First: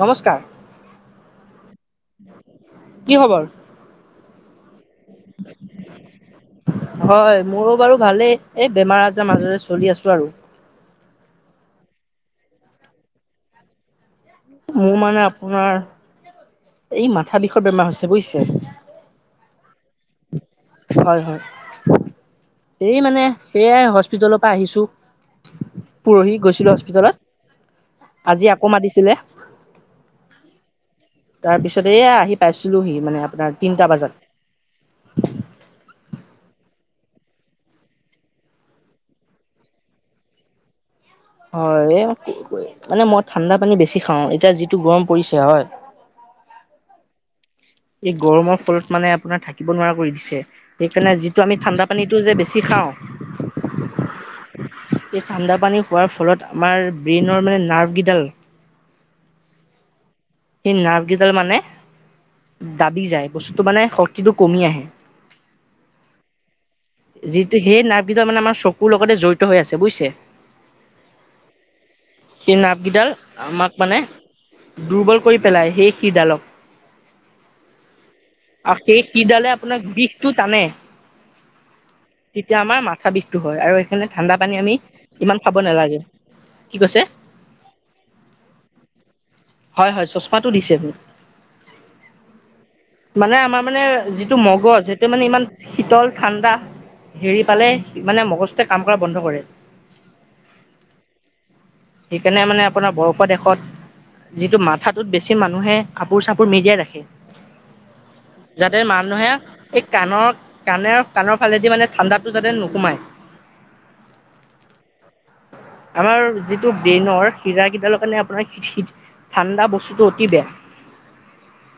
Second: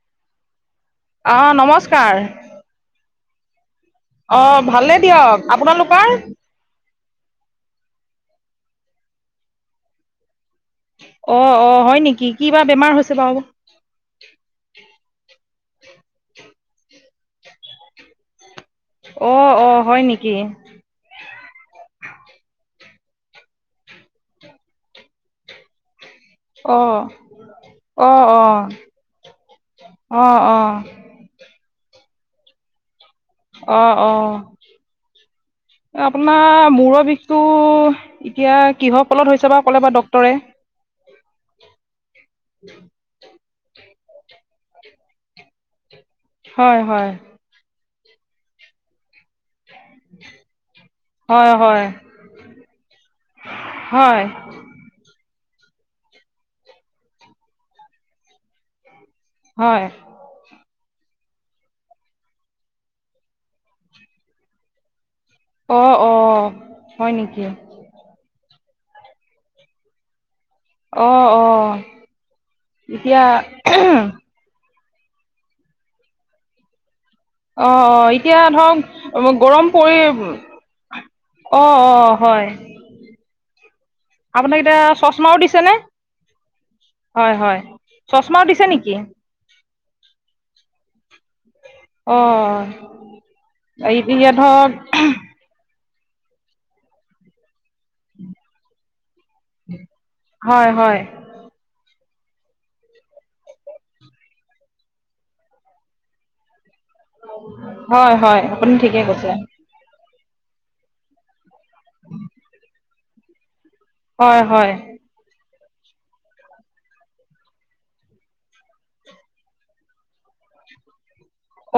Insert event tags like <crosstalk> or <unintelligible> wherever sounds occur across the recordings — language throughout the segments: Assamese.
নমস্কাৰ আহ নমস্কাৰ কি খবৰ অ ভালে দিয়ক আপোনালোকৰ হয় মোৰো বাৰু ভালেই এই বেমাৰ আজাৰ মাজৰে চলি আছো আৰু অ অ হয় নেকি ক বা বেমাৰ হৈছে বাৰু মোৰ মানে আপোনাৰ এই মাথা বিষত বেমাৰ হৈছে বুজিছে অ অ হয় নেকি হয় হয় এই মানে সেয়াই হস্পিতালৰ পৰা আহিছো পৰহি গৈছিলো হস্পিতেলত আহ অ আহ অ তাৰপিছত এয়া আহি পাইছিলোহি মানে আপোনাৰ অ তিনটা অ বজাত আপোনাৰ মূৰৰ বিষটো এতিয়া কিহৰ কলত হৈছে বা ক'লে বা ডক্তৰে হয় মানে ম ঠাণ্ডা পানী বেছি খাওঁ এতিয়া যিটো গৰম পৰিছে হয় হয় হয় এই গৰমৰ ফলত মানে আপোনাৰ থাকে ঠাকিব নোৱাৰা কৰি দিছে সেইকাৰণে যিটো হয় আমি হয় ঠাণ্ডা পানীটো যে বেছি খাওঁ হয় এই ঠাণ্ডা পানী পোৱাৰ ফলত আমাৰ ব্ৰেইনৰ মানে নাৰ্ভ কেইডাল হয়। <inaudible> কেইডাল মানে দাবি যায় বস্তুটো মানে শক্তিটো কমি আহে। অ অ হয় নেকি যিটো সেই নাৰ গিতা মানে আমাৰ চকু কোৰ লগতে জড়িত হৈ আছে বুজিছে? অ অ সেই নাব কেইডাল এতিয়া আমাক মানে দুৰ্বল কৰি পেলাই সেই শিৰডালক। অ' অ' এতিয়া আৰু সেই ধৰক শিৰডালে গৰম আপোনাক পৰি বিষটো টানে। অ' অ' হয় তেতিয়া আমাৰ মাথা বিষটো হয় আৰু সেইকাৰণে ঠাণ্ডা পানী আপোনাক আমি এতিয়া ইমান চশমাও খাব দিছেনে? নালাগে। কি কৈছে? হয় হয় চশমাও দিছে নেকি? হয় হয় চশমাতটো দিছে মোক। অ', মানে আমাৰ মানে এতিয়া যিটো ধৰক মগজ সেইটো মানে ইমান শীতল ঠাণ্ডা হেৰি পালে মানে মগজে কাম কৰা বন্ধ কৰে হয়, হয়, সেইকাৰণে মানে আপোনাৰ বৰফৰ দেশত যিটো মাথাটোত বেছি মানুহে কাপোৰ চাপোৰ মেৰিয়াই ৰাখে। হয়, হয় আপুনি যাতে ঠিকে কৈছে মানুহে এই কাণৰ কাণৰ কাণৰ ফালেদি মানে ঠাণ্ডাটো যাতে নোসোমাই। হয় হয়। আমাৰ যিটো ব্ৰেইনৰ হিৰা কেইডালৰ কাৰণে আপোনাৰ ঠাণ্ডা বস্তুটো অতি বেয়া।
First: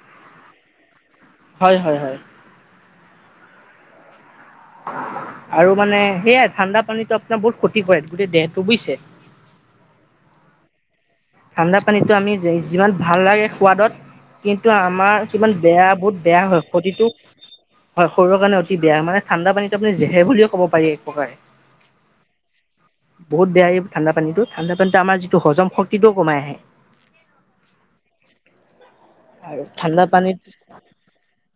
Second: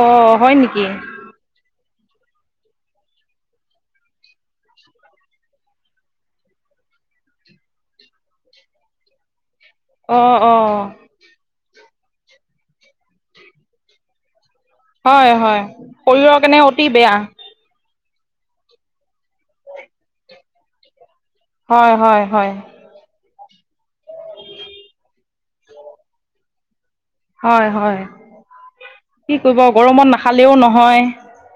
অ' হয় নেকি? হয় হয় হয়। <inaudible> আৰু মানে সেয়াই ঠাণ্ডা পানী আপোনাৰ বহুত ক্ষতি কৰে গোটেই দেহটো বুজিছে? অ' অ' ঠাণ্ডা পানীটো আমি যিমান ভাল লাগে সোৱাদত কিন্তু আমাৰ হয়, কিমান হয় বেয়া বহুত শৰীৰৰ বেয়া কাৰণে হয় অতি ক্ষতিটো বেয়া হয় শৰীৰৰ কাৰণে অতি বেয়া মানে ঠাণ্ডা পানীত আপুনি জেহে বুলিও ক'ব পাৰে এক প্ৰকাৰে। হয় হয় হয়। বহুত বেয়া এই ঠাণ্ডা পানীটো ঠাণ্ডা পানীতটো আমাৰিটো হম শক্তিটোও কমাই আহে। হয় হয় কি কৰিব আৰু ঠাণ্ডা গৰমত পানীত নাখালেও নহয়।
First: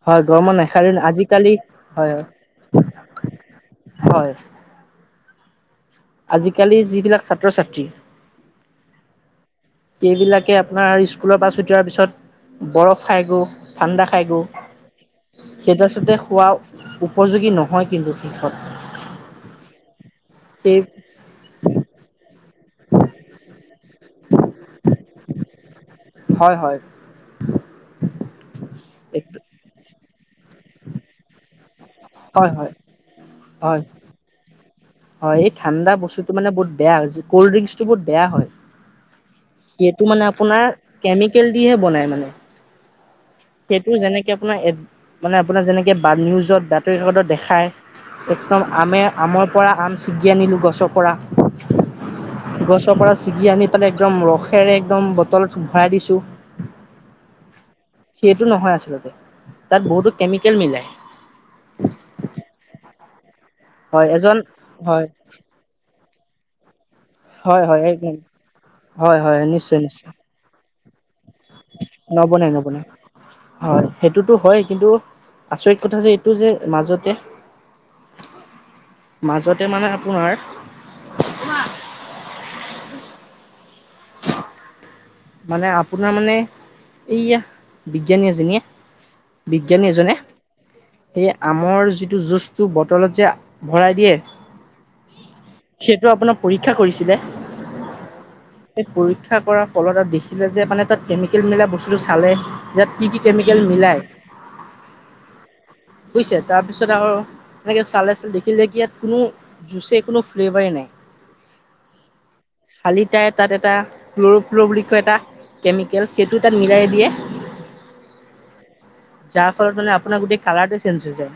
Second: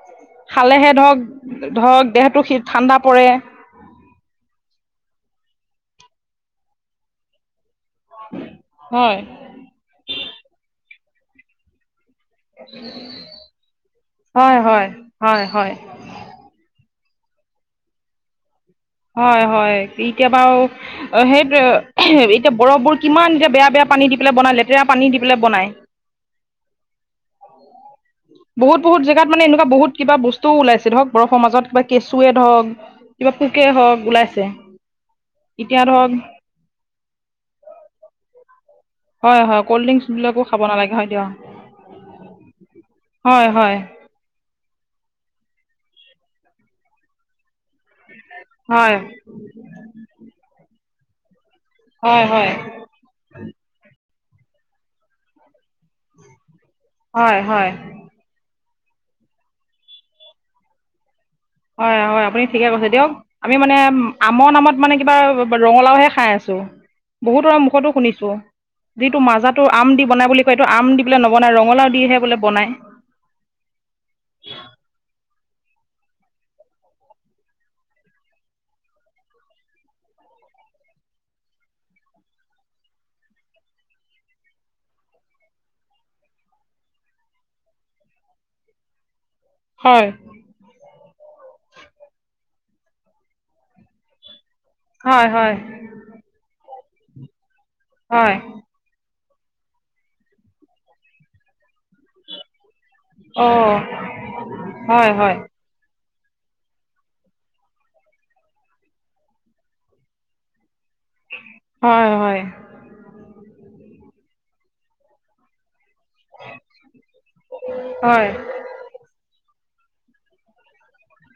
হয় গৰমত নাখালে খালেহে আজিকালি ধৰক ধৰক হয় দেহটো ঠাণ্ডা পৰে। হয়। আজিকালি যিবিলাক ছাত্ৰ ছাত্ৰী হয়, এইবিলাকে আপোনাৰ স্কুলৰ পৰা ছোটী হোৱাৰ পিছত বৰফ খাই গো ঠাণ্ডা খাই গো হয়, হয়, হয়, হয়। সেইটোাৰচতে খোৱা উপযোগী নহয় কিন্তু শিকষত হয় হয় এতিয়া বাউ সেইটোৱে। বৰফবোৰ কিমান এতিয়া বেয়া বেয়া পানী দি পেলাই বনাই লেতেৰা পানী দি পেলাই বনায়। হয় হয়। বহুত বহুত জেগাত মানে এনেুৱা বহুত কিবা বস্তু ওলাইছে ধৰক বৰফৰ মাজত। কেঁচুৱে হয় হয় হওক কিবা পোকে হয় হওক ওলাইছে। হয় এই এতিয়া ঠাণ্ডা ধৰক বস্তুত মানে বহু বেয়া কল্ড ড্ৰিংকচ টো বহুত বেয়া হয়। হয় হয় ক'ল্ড সটো মানে ড্ৰিংকছবিলাকো খাব আপোনাৰ নালাগে হয় দিয়ক কেমিকেল দিহে বনাই মানে। হয় হয় সেইটো যেনেকে আপোনাৰ মানে আপোনাৰ যেনেকে বা নিউজত বাতৰি কাকতত দেখায একদম হয় আমে আমৰ পৰা আম ছিগি আনিলো গছৰ পৰা। হয় হয় গছৰ পৰা ছিগি আনি পেলাই একদম ৰসেৰে একদম বটলত ভৰাই দিছোঁ হয় হয় সেইটো নহয় আচলতে তাত বহুতো কেমিকেল মিলায় হয় -হয় আপুনি ঠিকে কৈছে দিয়ক আমি মানে হয় এজন আমৰ নামত মানে হয় কিবা ৰঙালাওহে খাই আছো বহুতৰ হয় হয় মুখতো একদম শুনিছো। যিটো হয় হয় মাজাটো নিশ্চয় আম দি নিশ্চয় বনাই বুলি কয় এইটো আম দি বোলে নবনাই ৰঙালাও দিহে বোলে নবনাই বনায় নবনাই হয় সেইটোতো হয় কিন্তু আচৰিত কথা যে এইটো যে মাজতে মাজতে মানে আপোনাৰ মানে আপোনাৰ মানে এইয়া বিজ্ঞানী এজনে বিজ্ঞানী হয় এজনে সেই আমৰ যিটো যুঁজ বটলত যে ভৰাই দিয়ে হয় হয় সেইটো আপোনাৰ পৰীক্ষা কৰিছিলে হয় সেই পৰীক্ষা কৰা কলহ তাত দেখিলে যে মানে তাত কেমিকেল মেলা বস্তুটো চালে ইয়াত কি কি কেমিকেল অঁ মিলায় হয় হয় বুজিছে তাৰপিছত আৰু এনেকে চালে চ দেখিলে কি ইয়াত কোনো জুচ কোনো ফ্লেভাৰেই নাই। হয় হয় শালি তাই তাত এটা ফ্ল্ল বুলি কয় এটা কেমেল কেমিকেল সেইটো তাত মিলাই দিয়ে হয় যাক ফলত মানে আপোনাৰ গোটেই কালাৰটো চেঞ্জ হৈ যায়।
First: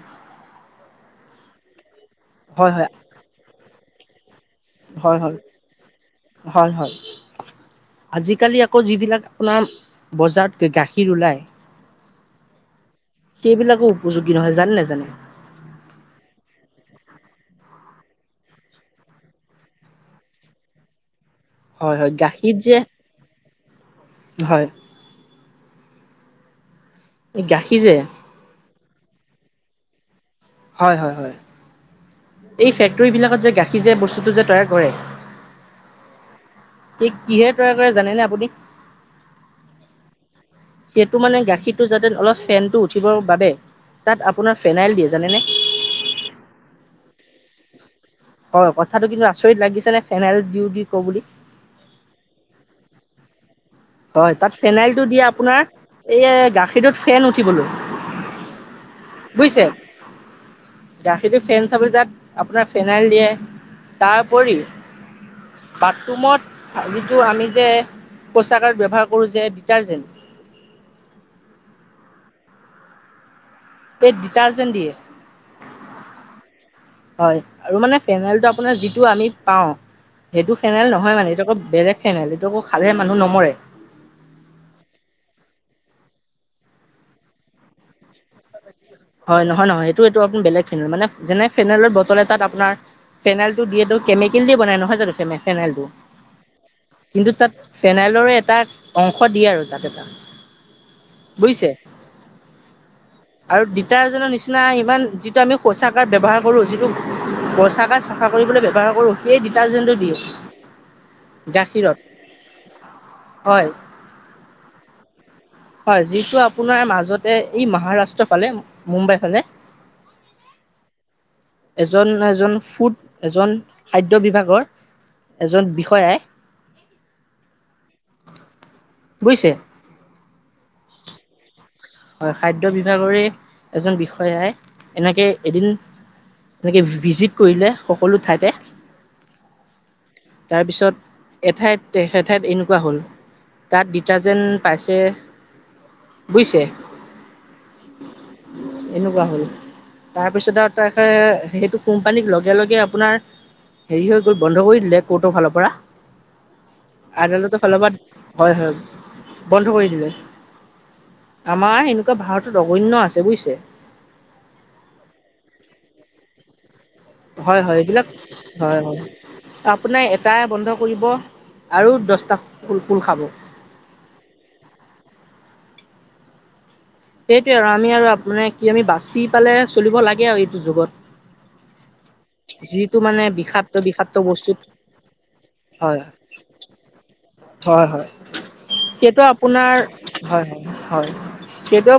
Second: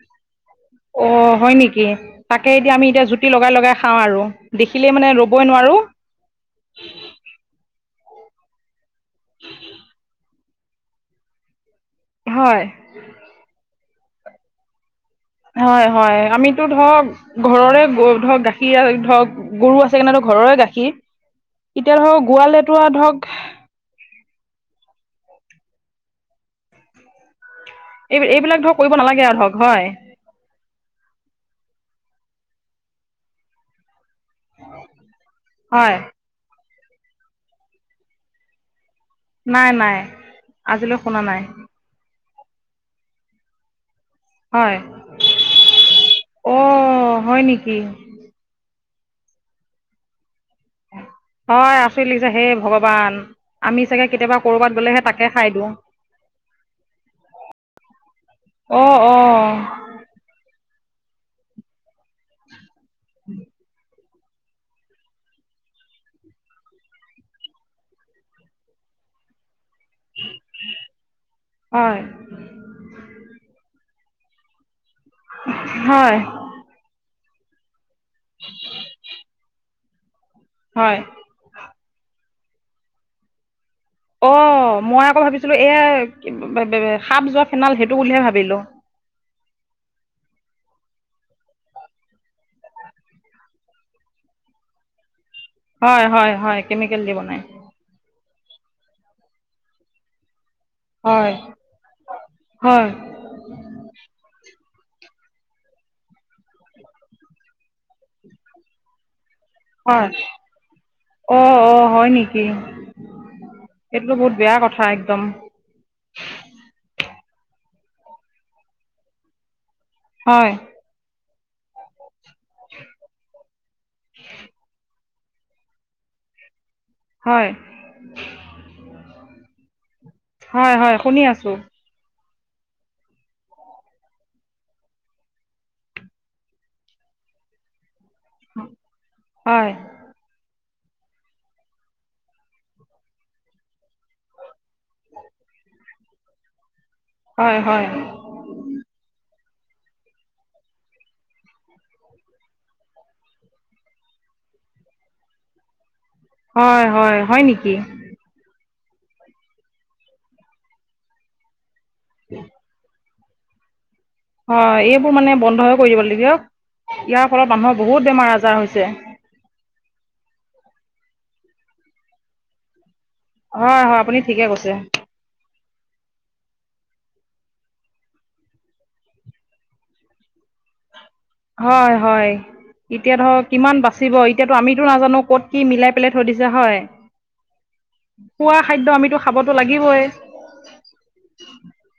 অ হয় নেকি তাকে হয় এতিয়া আমি হয় এতিয়া জুতি লগাই লগাই খাওঁ আৰু। দেখিলে মানে হয় হয় ৰবই নোৱাৰো হয় হয় আজিকালি আকৌ যিবিলাক আপোনাৰ বজাৰত গাখীৰ ওলায় হয় সেইবিলাকো উপযোগী নহয় জানেনে নাজানে হয় হয় আমিতো ধৰক ঘৰৰে ধৰক গাখীৰ ধৰক গৰু আছে কাৰনে ধৰ ঘৰৰে গাখীৰ হয় এতিয়া হয় ধৰ গাখীৰ যে গোৱালেতো আৰু ধৰক হয় <unintelligible> এই এইবিলাক ধৰক কৰিব নালাগে আৰু ধৰক হয়। হয় হয় হয় এই ফেক্টৰী বিলাকত যে গাখীৰ যে বস্তুটো যে তৈয়াৰ কৰে হয় সি কিহেৰে তৈয়াৰ কৰে জানেনে আপুনি নাই নাই আজিলৈ শুনা সেইটো নাই মানে গাখীৰটো যাতে অলপ ফেনটো উঠিবৰ বাবে তাত আপোনাৰ হয় ফেনাইল দিয়ে জানে নে অ' হয় নেকি কথাটো কিন্তু আচৰিত লাগিছে নে ফেনেল হয় আচৰি লাগিছে সেই ভগৱান আমি চাগে হয় কেতিয়াবা তাত ক'ৰবাত গ'লেহে ফেনাইলটো দিয়ে তাকে খাই আপোনাৰ দিওঁ এই গাখীৰটোত ফেন উঠিবলৈ অ অ বুজিছে? গাখীৰটো ফেন উঠাবলৈ তাত আপোনাৰ ফেনাইল দিয়ে তাৰ উপৰিও বাথৰুমত যিটো আমি যে। ব্যৱহাৰ কৰো যে ডিটাৰজেন্ত হয় পেট ডিটাৰ্জেণ্ট দিয়ে হয় হয় আৰু মানে ফেনেলটো আপোনাৰ যিটো আমি পাওঁ। সেইটো ফেনেল হয় নহয় মানে এইটো আকৌ বেলেগ ফেনেল এইটো আকৌ খালে মানুহ নমৰে অ মই আকৌ ভাবিছিলো এ সাপ যোৱা খেনাল সেইটো বুলিহে ভাবিলো হয় নহয় নহয় সেইটো এইটো আপুনৰ বেলেগ ফেনেল মানে যেনে ফেনোইলত বটলে তাত আপোনাৰ ফেনেলটো দিয়টো কেমিকেল দি বনাই নহয় জানো ফেনেল ফেনাইলটো হয় হয় হয় কেমিকেল দি কিন্তু বনাই তাত ফেনাইলৰে এটা তাক অংশ দিয়ে আৰু তাত এটা হয় বুজিছে হয় আৰু ডিটাৰজেন্টৰ নিচিনা ইমান যিটো আমি শৌচাকাৰ ব্যৱহাৰ কৰোঁ যিটো <unintelligible> পইচাকাত চাফা কৰিবলৈ ব্যয়ৱহাৰ কৰোঁ সেই ডিটাৰ্জেন্টো হয় দিিয় <unintelligible> অ -অ হয় নেকি এইটোতো বহুত বেয়া কথা একদম হয় যিটো আপোনাৰ মাজত এ ই মহাৰাষ্ট্ৰৰ ফালে মুম্বাই ফালে। হয় এজন-এজন ফুড এজন খাদ্য বিভাগৰ এজন বিষয়াই বুজিছে শুনি আছো হয়, খাদ্য বিভাগৰে এজন বিষয়াই এনেকে এদিন এনেকে ভিজিট কৰিলে সকলো ঠাইতে। হয়, তাৰপিছত এঠাইত এঠাইত এনেকুৱা হ'ল তাত ডিটাৰজেণ্ট পাইছে বুজিছে হয় -হয় এনেকুৱা হ'ল তাৰপিছত আৰু তে সেইটো কোম্পানীক লগে লগে আপোনাৰ হেৰি হৈ গ'ল বন্ধ কৰি দিলে কোৰ্টৰ ফালৰ পৰা হয় হয় হয় আদালতো নেকি ফালৰ পৰা হয়- হয় বন্ধ কৰি দিলে আমাৰ এনেকুৱা ভাৰতত অগণ্য আছে বুজিছো। আছে। হয় এইবোৰ মানে বন্ধ হৈ কৰি দিব লাগিব ইয়াৰ ফলত হয় হয় মানুহৰ এইবিলাক বহুত বেমাৰ আজাৰ হয় হৈছে হয় আপোনাৰ এটা বন্ধ কৰিব আৰু দহটা খোল খাব হয়-হয় আপুনি ঠিকে কৈছে। সেইটোৱে আৰু আমি আৰু আপুনি কি আমি বাচি পালে চলিব লাগে আৰু এইটো যুগত হয় হয় যিটো এতিয়া মানে ধৰ বিষাক্ত কিমান বিষাক্ত বাচিব এতিয়াতো বস্তুত আমিতো নাজানো কত কি মিলাই হয় পেলাই থৈ দিছো হয়। হয় হয় খোৱা খাদ্য আমিতো সেইটো খাবতো আপোনাৰ লাগিবই হয় হয় হয় সেইটো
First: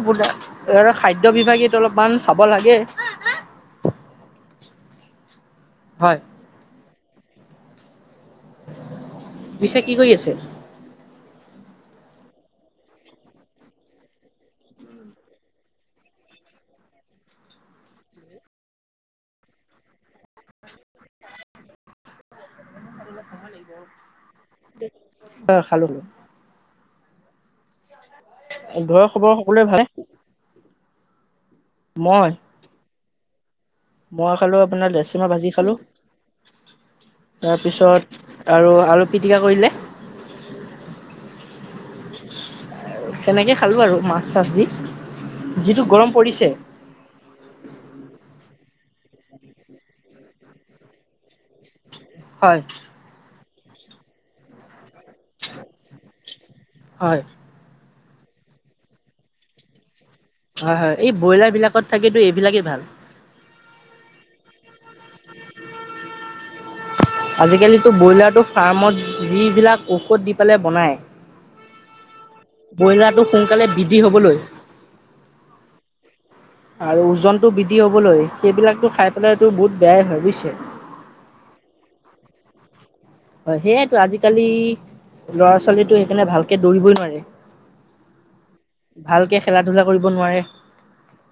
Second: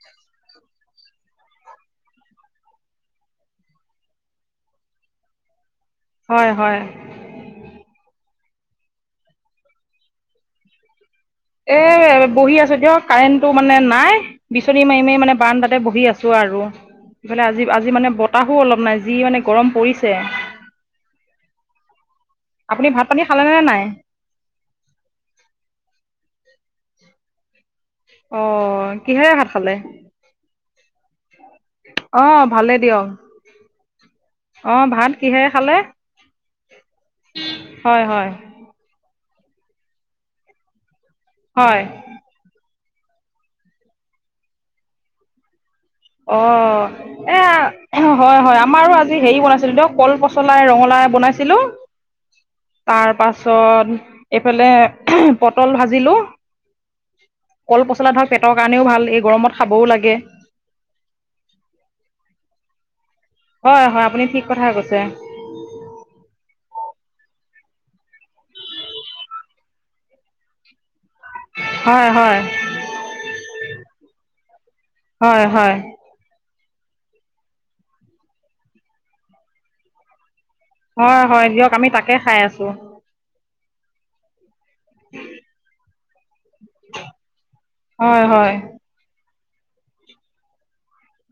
খাদ্যয বিভাগটো অলপমান চাব লাগে। হয় হয় পিছে কি কৰি আছে? এ বহি আছো দিয়ক কাৰেণ্টটো মানে নাই বিচনী মাৰি মাৰিই মানে বাৰান্দা তে বহি আছো আৰু। ইফালে আজি-আজি মানে বতাহো অলপ নাই যি মানে গৰম পৰিছে। <unintelligible> আপুনি ভাত পানী খালেনে নাই অহ খালো অ ঘৰৰ খবৰ 'কিহেৰে ভাত সকলোৱে খালে ভালে মই অ' ভালেই দিয়ক। মই খালোঁ অঁ আপোনাৰ ভাত লেচুমৰ কিহেৰে ভাজি খালোঁ খালে হয় হয় তাৰপিছত আৰু আলু পিটিকা কৰিলে হয় সেনেকে খালো আৰু মাছ চাছ দি যিটো গৰম পৰিছে অ' এ হয়-হয় আমাৰো আজি হেৰি বনাইছিলো দিয়ক কল পচলাই ৰঙালাও বনাইছিলো হয় তাৰপাছত তাৰ পিছত এইফালে পটল ভাজিলো হয় কল প <unintelligible> পচলা ধৰক পেটৰ কাৰণেও ভাল এই গৰমত খাবও লাগে। হয় হয় এই ব্ৰইলাৰ বিলাকত থাকো এইবিলাকেই ভাল হয় হয় আপুনি ঠিক কথা কৈছে আজিকালিতো ব্ৰইলাৰটো ফাৰ্মত যিবিলাক ঔষধ দি পেলাই বনাই। হয় হয় ব্ৰইলাৰটো সোনকালে বৃদ্ধি হবলৈ হয় হয় আৰু ওজনটো বৃদ্ধি হবলৈ, সেইবিলাকতো খাই পেলাইটো বহুত বেয়াই হয় বুজিছে? হয়, হয়। দিয়ক, আমি তাকে খাই আছো। ত' আজিকালি ল'ৰা ছোৱালীটো সেইকাৰণে ভাল। একে দৌৰিবই নোৱাৰে, হয় হয় ভালকে খেলা ধূলা কৰিব নোৱাৰে।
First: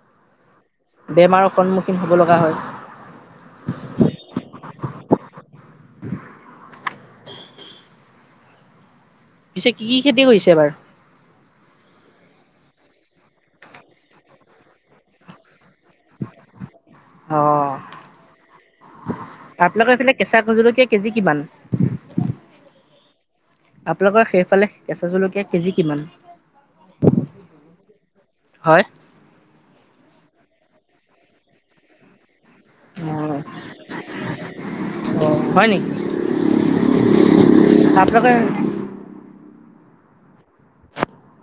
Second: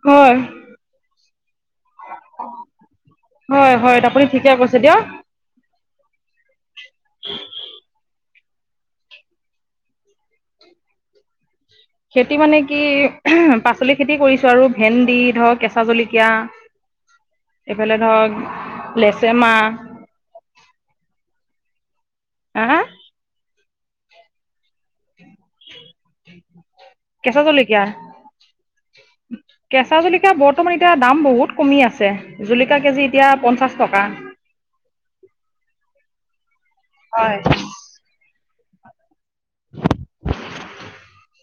হয়। বেমাৰৰ সন্মুখীন হ'ব লগা হয়। হয়, হয় আপুনি ঠিকে কৈছে দিয়ক। <unintelligible> <unintelligible> পিছে কি খেতি কৰিছে এবাৰ? খেতি মানে কি, পাচলি খেতি কৰিছো আৰু। ভেন্দি, ধৰক কেঁচা জলকীয়া। অঁ এইফালে ধৰক, আপোনালোকৰ এইফালে কেঁচা লেচেমাহ। জলকীয়া কেজি কিমান? <unintelligible> আপোনালোকৰ সেইফালে, কেঁচা জলকীয়াৰ কেজি কিমান? কেঁচা জলকীয়া, হয়? কেঁচা জলকীয়া বত। বৰ্তমান, এতিয়া দাম বহুত কমি আছে। জুলকীয়া কেজি এতিয়া, অঁ পঞ্চাশ টকা। হয় নেকি হয়। আপোনালোকে <unintelligible>